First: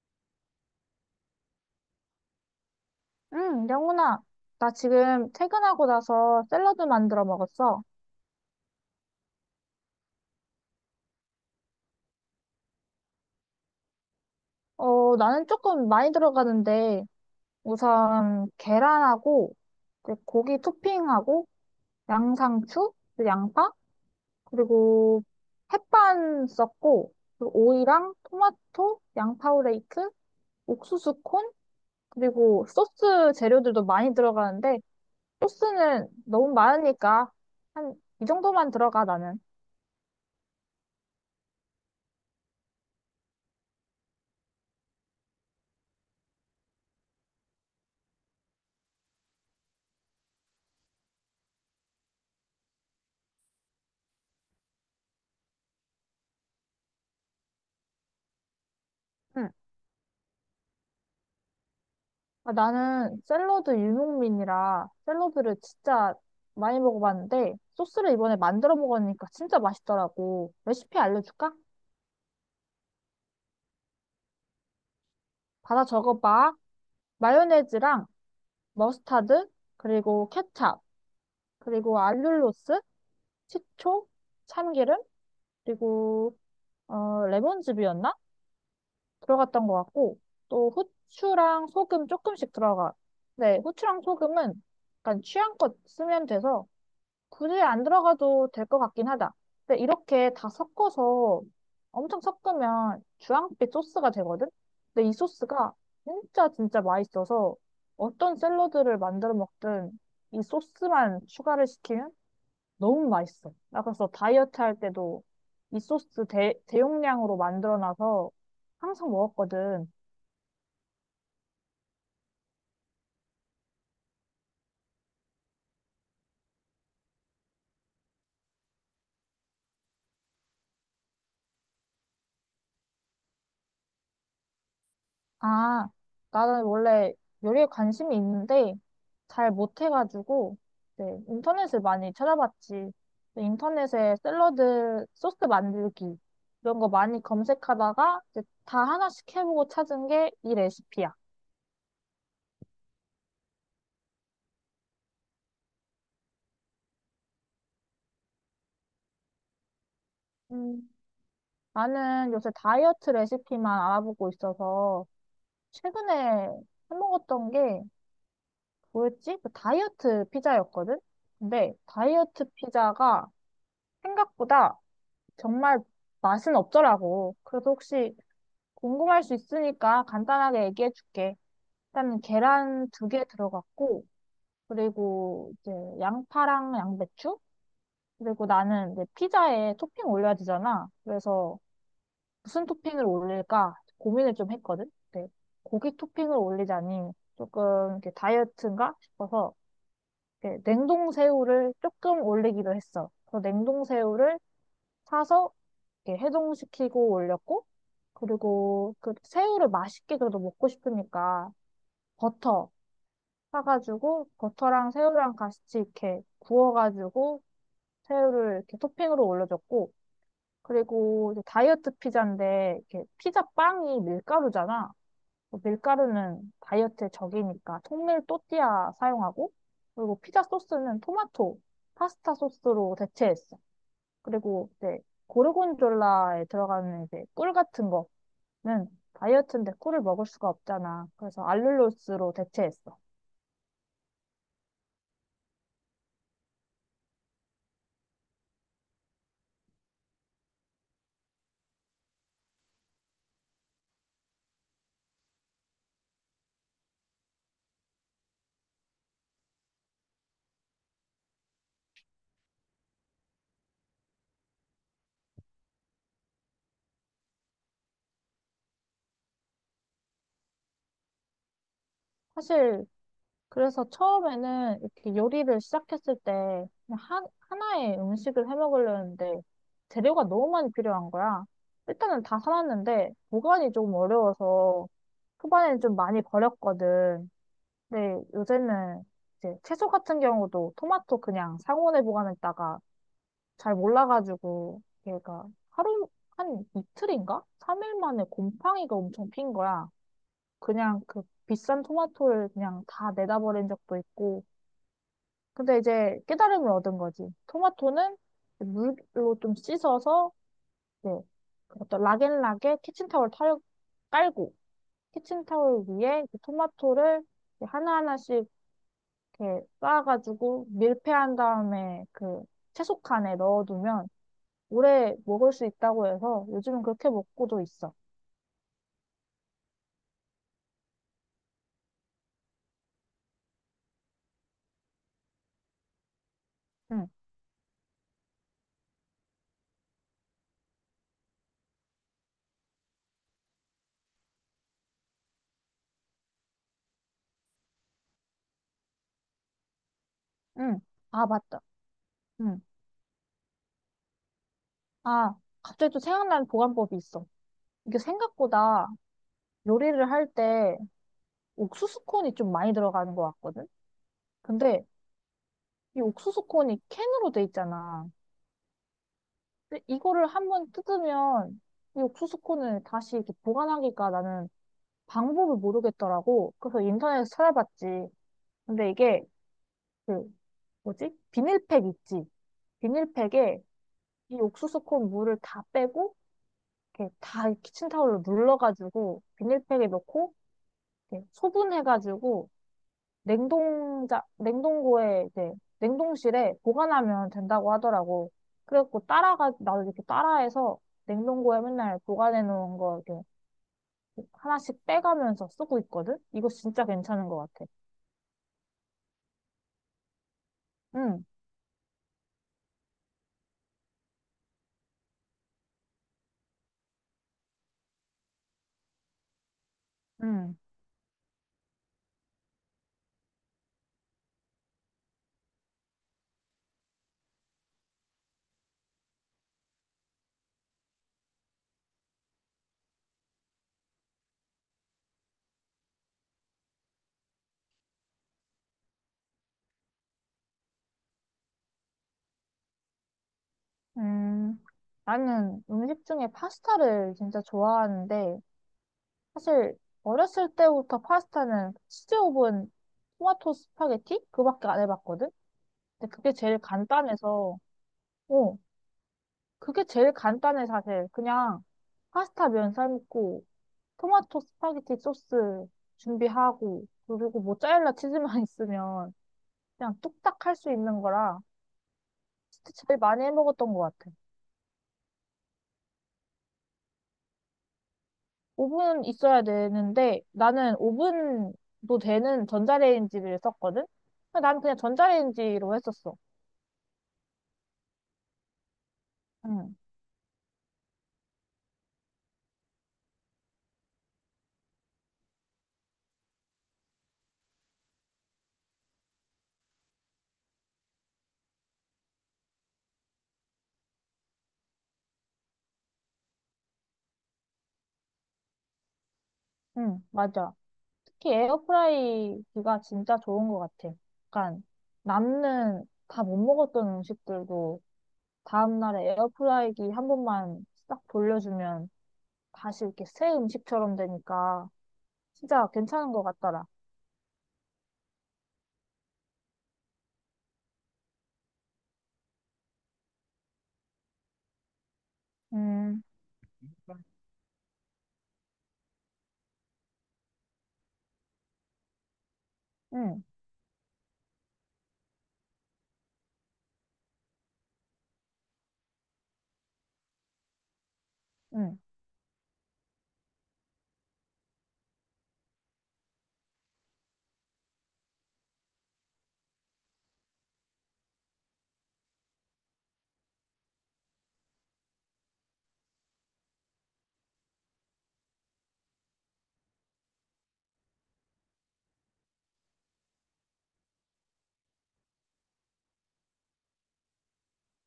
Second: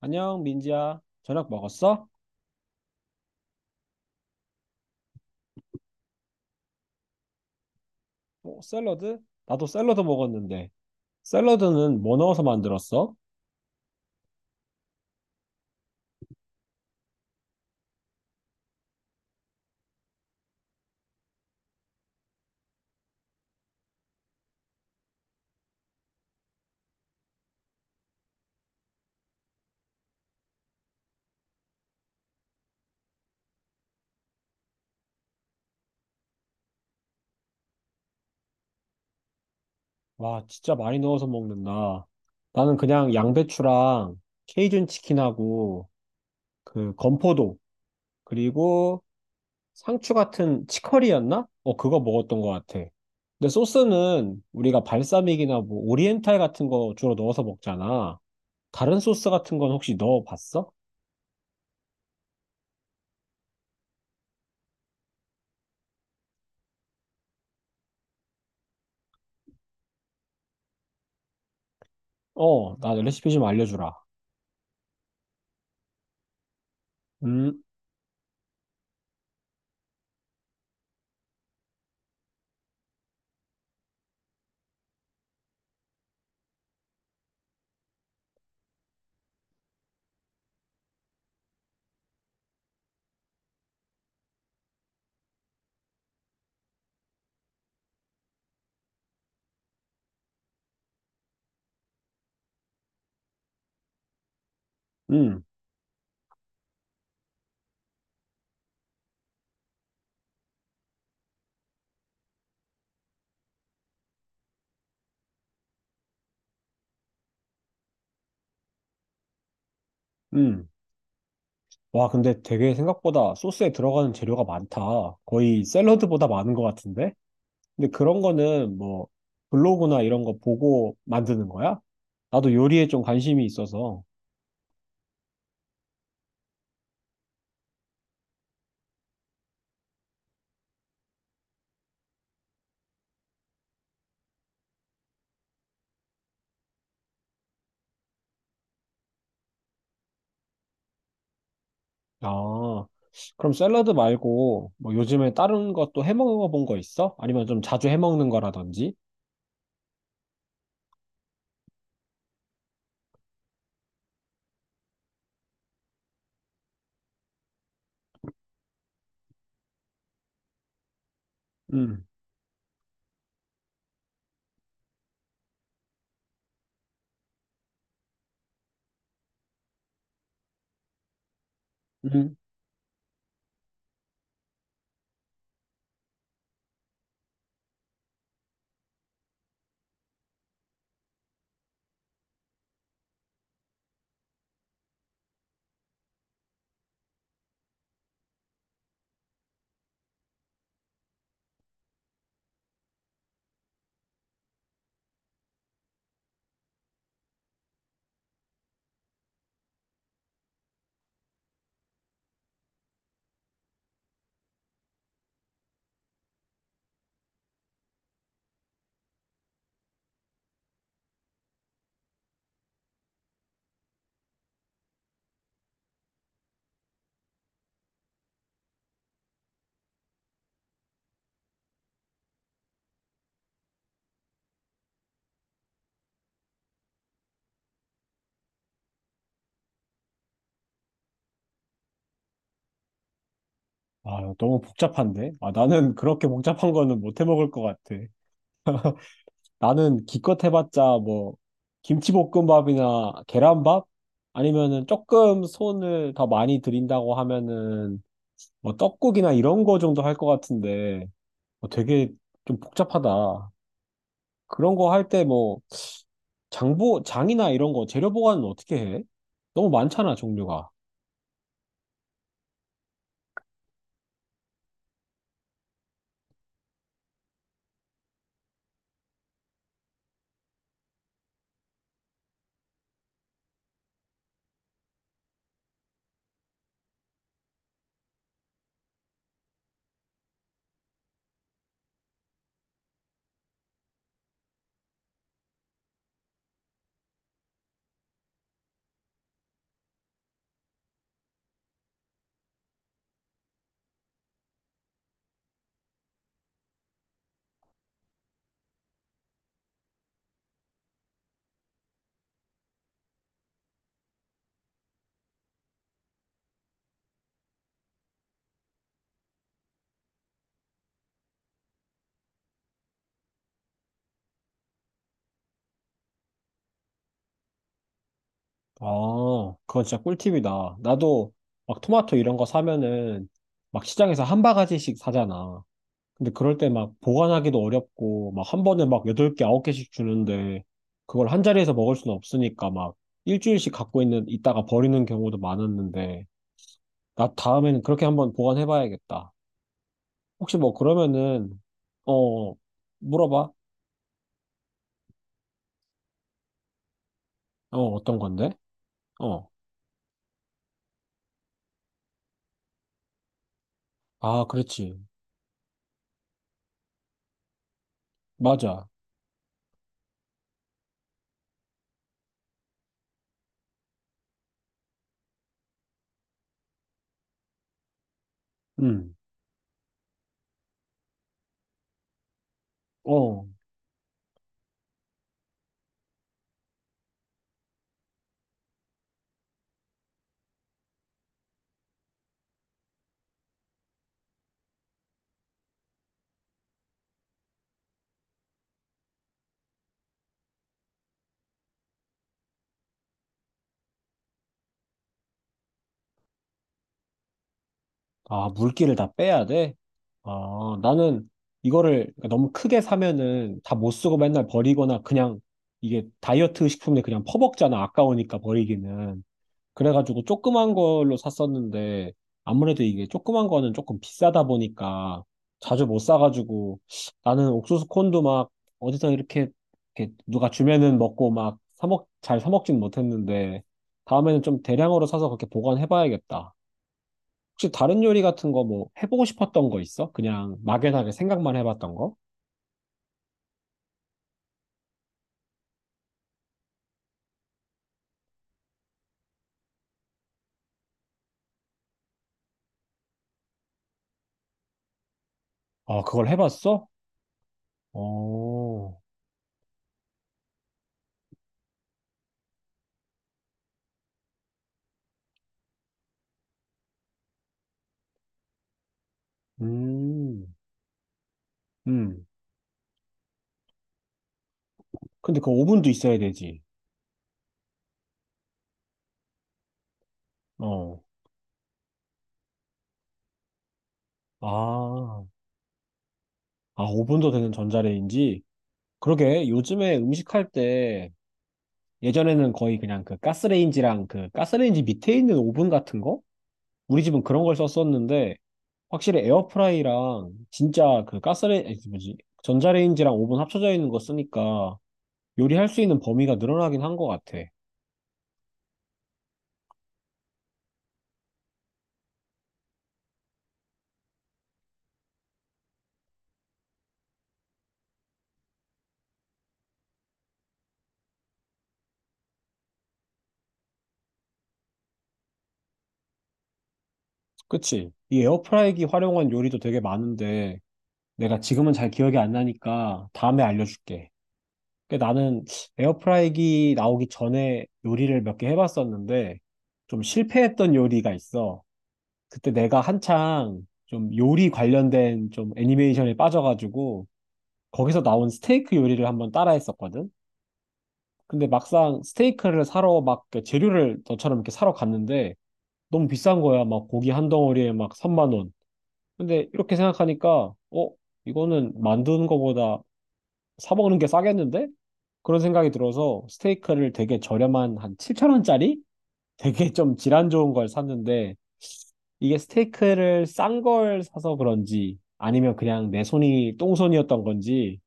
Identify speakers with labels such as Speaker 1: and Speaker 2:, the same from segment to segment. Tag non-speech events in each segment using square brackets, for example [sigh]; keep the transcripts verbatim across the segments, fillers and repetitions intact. Speaker 1: 안녕, 민지야. 저녁 먹었어?
Speaker 2: 응, 영훈아. 나 지금 퇴근하고 나서 샐러드 만들어 먹었어.
Speaker 1: 어, 샐러드? 나도 샐러드 먹었는데. 샐러드는 뭐 넣어서 만들었어?
Speaker 2: 어, 나는 조금 많이 들어가는데, 우선 계란하고, 이제 고기 토핑하고, 양상추, 그리고 양파, 그리고 햇반 썼고, 그리고 오이랑 토마토, 양파오레이크, 옥수수 콘, 그리고 소스 재료들도 많이 들어가는데, 소스는 너무 많으니까, 한, 이 정도만 들어가, 나는.
Speaker 1: 와, 진짜 많이 넣어서 먹는다. 나는 그냥 양배추랑 케이준 치킨하고 그 건포도 그리고 상추 같은 치커리였나? 어, 그거 먹었던 것 같아. 근데 소스는 우리가 발사믹이나 뭐 오리엔탈 같은 거 주로 넣어서 먹잖아. 다른 소스
Speaker 2: 응.
Speaker 1: 같은 건 혹시 넣어봤어?
Speaker 2: 아, 나는 샐러드 유목민이라 샐러드를 진짜 많이 먹어봤는데 소스를 이번에 만들어 먹으니까 진짜 맛있더라고. 레시피 알려줄까?
Speaker 1: 어, 나 레시피 좀 알려주라.
Speaker 2: 받아 적어봐.
Speaker 1: 음,
Speaker 2: 마요네즈랑 머스타드, 그리고 케찹, 그리고 알룰로스, 식초, 참기름, 그리고 어, 레몬즙이었나? 들어갔던 것 같고 또 후추랑 소금 조금씩 들어가. 네, 후추랑 소금은 약간 취향껏 쓰면 돼서 굳이 안 들어가도 될 것 같긴 하다. 근데 이렇게 다 섞어서 엄청 섞으면 주황빛 소스가 되거든? 근데 이
Speaker 1: 음,
Speaker 2: 소스가 진짜 진짜 맛있어서 어떤 샐러드를 만들어 먹든 이 소스만 추가를 시키면 너무 맛있어. 나 그래서 다이어트 할 때도 이 소스 대, 대용량으로 만들어 놔서 항상 먹었거든.
Speaker 1: 음. 와, 근데 되게 생각보다 소스에 들어가는 재료가 많다. 거의 샐러드보다 많은 것 같은데? 근데 그런 거는 뭐 블로그나 이런 거 보고 만드는 거야? 나도 요리에 좀 관심이 있어서.
Speaker 2: 아, 나는 원래 요리에 관심이 있는데 잘 못해가지고 네, 인터넷을 많이 찾아봤지. 인터넷에 샐러드 소스 만들기 이런 거 많이 검색하다가 이제 다 하나씩 해보고 찾은 게 이 레시피야.
Speaker 1: 아, 그럼 샐러드 말고 뭐 요즘에 다른 것도 해 먹어본 거 있어? 아니면 좀 자주 해 먹는 거라든지?
Speaker 2: 음, 나는 요새 다이어트 레시피만 알아보고 있어서 최근에 해먹었던 게 뭐였지? 그 다이어트 피자였거든? 근데
Speaker 1: 음,
Speaker 2: 다이어트 피자가 생각보다 정말 맛은 없더라고. 그래서 혹시 궁금할 수 있으니까 간단하게 얘기해 줄게. 일단
Speaker 1: 음,
Speaker 2: 계란 두 개 들어갔고, 그리고 이제 양파랑 양배추? 그리고 나는 이제 피자에 토핑 올려야 되잖아. 그래서 무슨 토핑을 올릴까 고민을 좀 했거든. 근데 고기 토핑을 올리자니 조금 이렇게 다이어트인가 싶어서 이렇게 냉동 새우를 조금 올리기로 했어. 그래서 냉동 새우를 사서 이렇게 해동시키고 올렸고, 그리고 그 새우를 맛있게 그래도 먹고 싶으니까 버터 사가지고 버터랑 새우랑 같이 이렇게 구워가지고 새우를 이렇게 토핑으로 올려줬고, 그리고 이제 다이어트 피자인데 이렇게 피자 빵이 밀가루잖아. 그 밀가루는 다이어트의 적이니까 통밀 또띠아 사용하고, 그리고 피자 소스는 토마토 파스타 소스로 대체했어. 그리고 이제 고르곤졸라에 들어가는 이제 꿀 같은 거 는 다이어트인데 꿀을 먹을 수가 없잖아. 그래서 알룰로스로 대체했어.
Speaker 1: 아, 너무 복잡한데? 아, 나는 [laughs] 그렇게 복잡한 거는 못 해 먹을 것 같아. 나는 기껏 해봤자 뭐 김치볶음밥이나 계란밥? 아니면은 조금 손을 더 많이 들인다고 하면은 뭐 떡국이나 이런 거 정도 할 것 같은데 어, 되게 좀 복잡하다. 그런 거 할 때 뭐 장보, 장이나 이런 거 재료 보관은 어떻게 해? 너무 많잖아, 종류가.
Speaker 2: 사실 그래서 처음에는 이렇게 요리를 시작했을 때 그냥 한, 하나의 음식을 해 먹으려는데 재료가 너무 많이 필요한 거야. 일단은 다 사놨는데 보관이 조금 어려워서 초반에는 좀 많이 버렸거든. 근데 요새는 이제 채소 같은 경우도 토마토 그냥 상온에 보관했다가 잘 몰라가지고 얘가 하루 한 이틀인가? 삼 일 만에 곰팡이가 엄청 핀 거야. 그냥 그 비싼 토마토를 그냥 다 내다 버린 적도 있고. 근데 이제 깨달음을 얻은 거지. 토마토는 물로 좀 씻어서 이제 어떤 락앤락에 키친타올 털 깔고 키친타올 위에 이 토마토를 하나하나씩 이렇게 쌓아가지고 밀폐한 다음에 그 채소칸에 넣어두면 오래 먹을 수 있다고 해서 요즘은 그렇게 먹고도 있어.
Speaker 1: 아, 그건 진짜 꿀팁이다. 나도 막 토마토 이런 거 사면은 막 시장에서 한 바가지씩 사잖아. 근데 그럴 때 막
Speaker 2: 응,
Speaker 1: 보관하기도 어렵고 막 한 번에 막 여덟 개, 아홉 개씩 주는데 그걸 한 자리에서 먹을 수는 없으니까 막 일주일씩 갖고 있는, 있다가 버리는 경우도 많았는데 나 다음에는 그렇게 한번 보관해 봐야겠다. 혹시 뭐
Speaker 2: 응. 아,
Speaker 1: 그러면은,
Speaker 2: 맞다.
Speaker 1: 어,
Speaker 2: 응.
Speaker 1: 물어봐.
Speaker 2: 아, 갑자기 또 생각나는 보관법이 있어.
Speaker 1: 어,
Speaker 2: 이게
Speaker 1: 어떤 건데?
Speaker 2: 생각보다
Speaker 1: 어.
Speaker 2: 요리를 할 때 옥수수 콘이 좀 많이 들어가는 것 같거든?
Speaker 1: 아,
Speaker 2: 근데
Speaker 1: 그렇지.
Speaker 2: 이 옥수수 콘이 캔으로 돼 있잖아.
Speaker 1: 맞아.
Speaker 2: 근데 이거를 한번 뜯으면 이 옥수수 콘을 다시 이렇게 보관하기가 나는 방법을 모르겠더라고. 그래서 인터넷에서 찾아봤지. 근데
Speaker 1: 음.
Speaker 2: 이게 그 뭐지? 비닐팩 있지?
Speaker 1: 어.
Speaker 2: 비닐팩에 이 옥수수콘 물을 다 빼고 이렇게 다 키친타올로 눌러가지고 비닐팩에 넣고 이렇게 소분해가지고 냉동자 냉동고에 이제 냉동실에 보관하면 된다고 하더라고. 그래갖고 따라가 나도 이렇게 따라해서 냉동고에 맨날 보관해 놓은 거 이렇게 하나씩 빼가면서 쓰고 있거든. 이거 진짜 괜찮은 것 같아.
Speaker 1: 아, 물기를 다 빼야 돼? 아,
Speaker 2: 응,
Speaker 1: 나는 이거를 그러니까 너무 크게 사면은 다 못 쓰고 맨날 버리거나 그냥 이게 다이어트 식품에 그냥 퍼먹잖아. 아까우니까 버리기는. 그래가지고
Speaker 2: 응,
Speaker 1: 조그만 걸로 샀었는데 아무래도 이게 조그만 거는 조금 비싸다 보니까 자주 못 사가지고 나는 옥수수 콘도 막 어디서 이렇게, 이렇게 누가 주면은 먹고 막 사먹, 잘 사먹진 못했는데 다음에는 좀 대량으로 사서 그렇게 보관해봐야겠다. 혹시 다른 요리 같은 거 뭐 해보고 싶었던 거 있어? 그냥 막연하게 생각만 해봤던 거?
Speaker 2: 음. 나는 음식 중에 파스타를 진짜 좋아하는데 사실 어렸을 때부터 파스타는 치즈 오븐 토마토 스파게티 그밖에 안 해봤거든.
Speaker 1: 아,
Speaker 2: 근데
Speaker 1: 그걸
Speaker 2: 그게 제일
Speaker 1: 해봤어?
Speaker 2: 간단해서 어
Speaker 1: 어,
Speaker 2: 그게 제일 간단해 사실. 그냥 파스타 면 삶고 토마토 스파게티 소스 준비하고 그리고 모짜렐라 치즈만 [laughs] 있으면 그냥 뚝딱
Speaker 1: 음,
Speaker 2: 할 수 있는 거라
Speaker 1: 음.
Speaker 2: 진짜 제일 많이 해먹었던 것 같아.
Speaker 1: 근데 그 오븐도 있어야 되지.
Speaker 2: 오븐 있어야 되는데 나는
Speaker 1: 어,
Speaker 2: 오븐도 되는 전자레인지를 썼거든. 근데 난 그냥
Speaker 1: 아,
Speaker 2: 전자레인지로 했었어.
Speaker 1: 아, 오븐도 되는 전자레인지? 그러게,
Speaker 2: 응.
Speaker 1: 요즘에 음식할 때 예전에는 거의 그냥 그 가스레인지랑 그 가스레인지 밑에 있는 오븐 같은 거? 우리 집은 그런 걸 썼었는데, 확실히 에어프라이랑 진짜 그 가스레인지, 뭐지? 전자레인지랑 오븐 합쳐져 있는 거 쓰니까 요리할 수 있는 범위가 늘어나긴 한 것 같아.
Speaker 2: 응, 맞아. 특히 에어프라이기가 진짜 좋은 것 같아. 약간 남는 다 못 먹었던 음식들도 다음날에 에어프라이기 한 번만 싹 돌려주면 다시 이렇게 새 음식처럼 되니까 진짜 괜찮은 것 같더라.
Speaker 1: 그치? 이 에어프라이기 활용한 요리도 되게 많은데, 내가 지금은 잘 기억이 안 나니까 다음에 알려줄게. 근데 나는
Speaker 2: 음,
Speaker 1: 에어프라이기 나오기 전에 요리를 몇 개 해봤었는데, 좀 실패했던 요리가 있어. 그때 내가
Speaker 2: 응,
Speaker 1: 한창 좀 요리 관련된 좀 애니메이션에 빠져가지고, 거기서 나온 스테이크 요리를 한번 따라 했었거든? 근데
Speaker 2: 응,
Speaker 1: 막상 스테이크를 사러 막그 재료를 너처럼 이렇게 사러 갔는데, 너무 비싼 거야. 막 고기 한 덩어리에 막 삼만 원. 근데 이렇게 생각하니까, 어, 이거는 만드는 거보다 사 먹는 게 싸겠는데? 그런 생각이 들어서 스테이크를 되게 저렴한 한 칠천 원짜리? [laughs] 되게 좀 질환 좋은 걸 샀는데, 이게 스테이크를 싼 걸 사서 그런지, 아니면 그냥 내 손이 똥손이었던 건지,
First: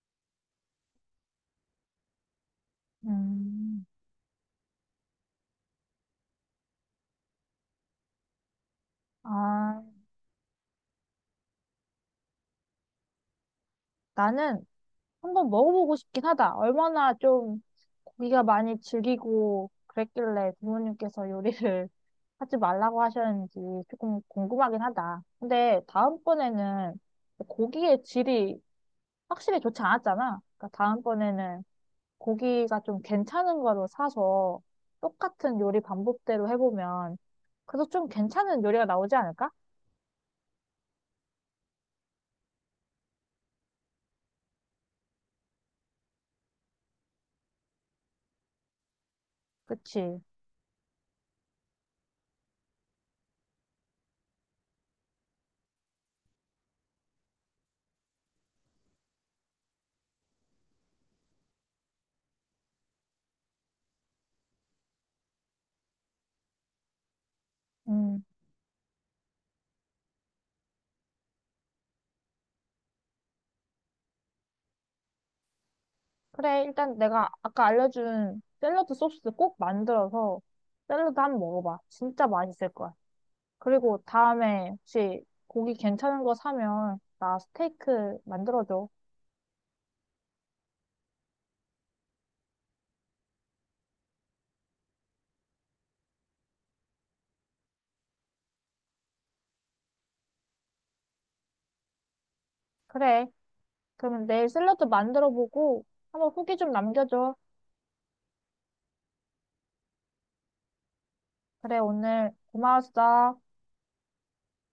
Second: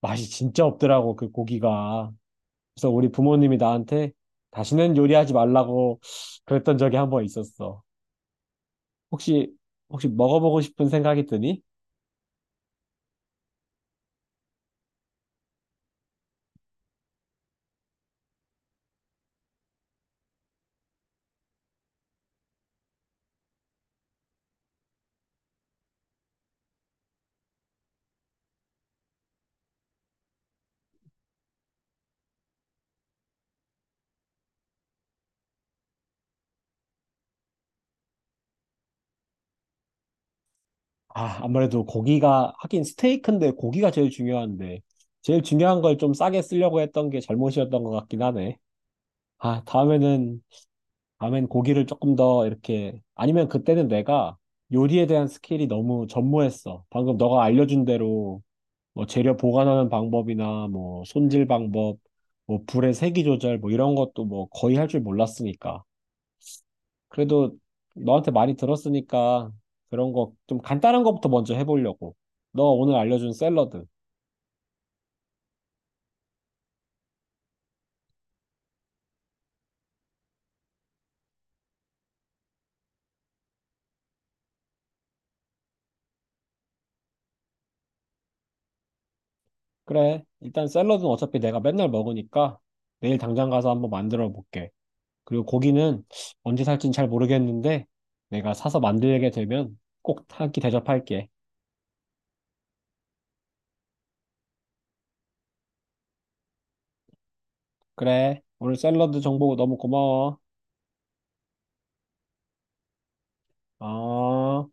Speaker 1: 맛이 진짜 없더라고, 그 고기가. 그래서 우리 부모님이
Speaker 2: 음.
Speaker 1: 나한테 다시는 요리하지 말라고 그랬던 적이 한 번 있었어. 혹시,
Speaker 2: 아,
Speaker 1: 혹시 먹어보고 싶은 생각이 드니?
Speaker 2: 나는 한번 먹어보고 싶긴 하다. 얼마나 좀 고기가 많이 질기고 그랬길래 부모님께서 요리를 [laughs] 하지 말라고 하셨는지 조금 궁금하긴 하다. 근데 다음번에는 고기의 질이 확실히 좋지 않았잖아. 그러니까 다음번에는 고기가 좀 괜찮은 거로 사서 똑같은 요리 방법대로 해보면 그래도 좀 괜찮은 요리가 나오지 않을까?
Speaker 1: 아, 아무래도 고기가, 하긴 스테이크인데 고기가 제일 중요한데, 제일 중요한 걸 좀 싸게 쓰려고 했던 게 잘못이었던 것 같긴 하네. 아,
Speaker 2: 그치?
Speaker 1: 다음에는, 다음엔 고기를 조금 더 이렇게, 아니면 그때는 내가 요리에 대한 스킬이 너무 전무했어. 방금 너가 알려준 대로, 뭐 재료 보관하는 방법이나, 뭐 손질 방법, 뭐 불의 세기 조절, 뭐 이런 것도 뭐 거의 할 줄 몰랐으니까. 그래도
Speaker 2: 음.
Speaker 1: 너한테 많이 들었으니까 그런 거 좀 간단한 거부터 먼저 해보려고. 너 오늘 알려준 샐러드.
Speaker 2: 그래, 일단 내가 아까 알려준 샐러드 소스 꼭 만들어서 샐러드 한 번 먹어봐. 진짜 맛있을 거야. 그리고 다음에 혹시 고기 괜찮은 거 사면 나 스테이크 만들어줘.
Speaker 1: 그래. 일단 샐러드는 어차피 내가 맨날 먹으니까 내일 당장 가서 한번 만들어 볼게. 그리고 고기는 언제 살진 잘 모르겠는데 내가 사서 만들게 되면 꼭 한 끼 대접할게.
Speaker 2: 그래. 그러면 내일 샐러드 만들어보고 한번 후기 좀 남겨줘.
Speaker 1: 그래. 오늘 샐러드 정보 너무 고마워.
Speaker 2: 그래, 오늘 고마웠어.
Speaker 1: 어.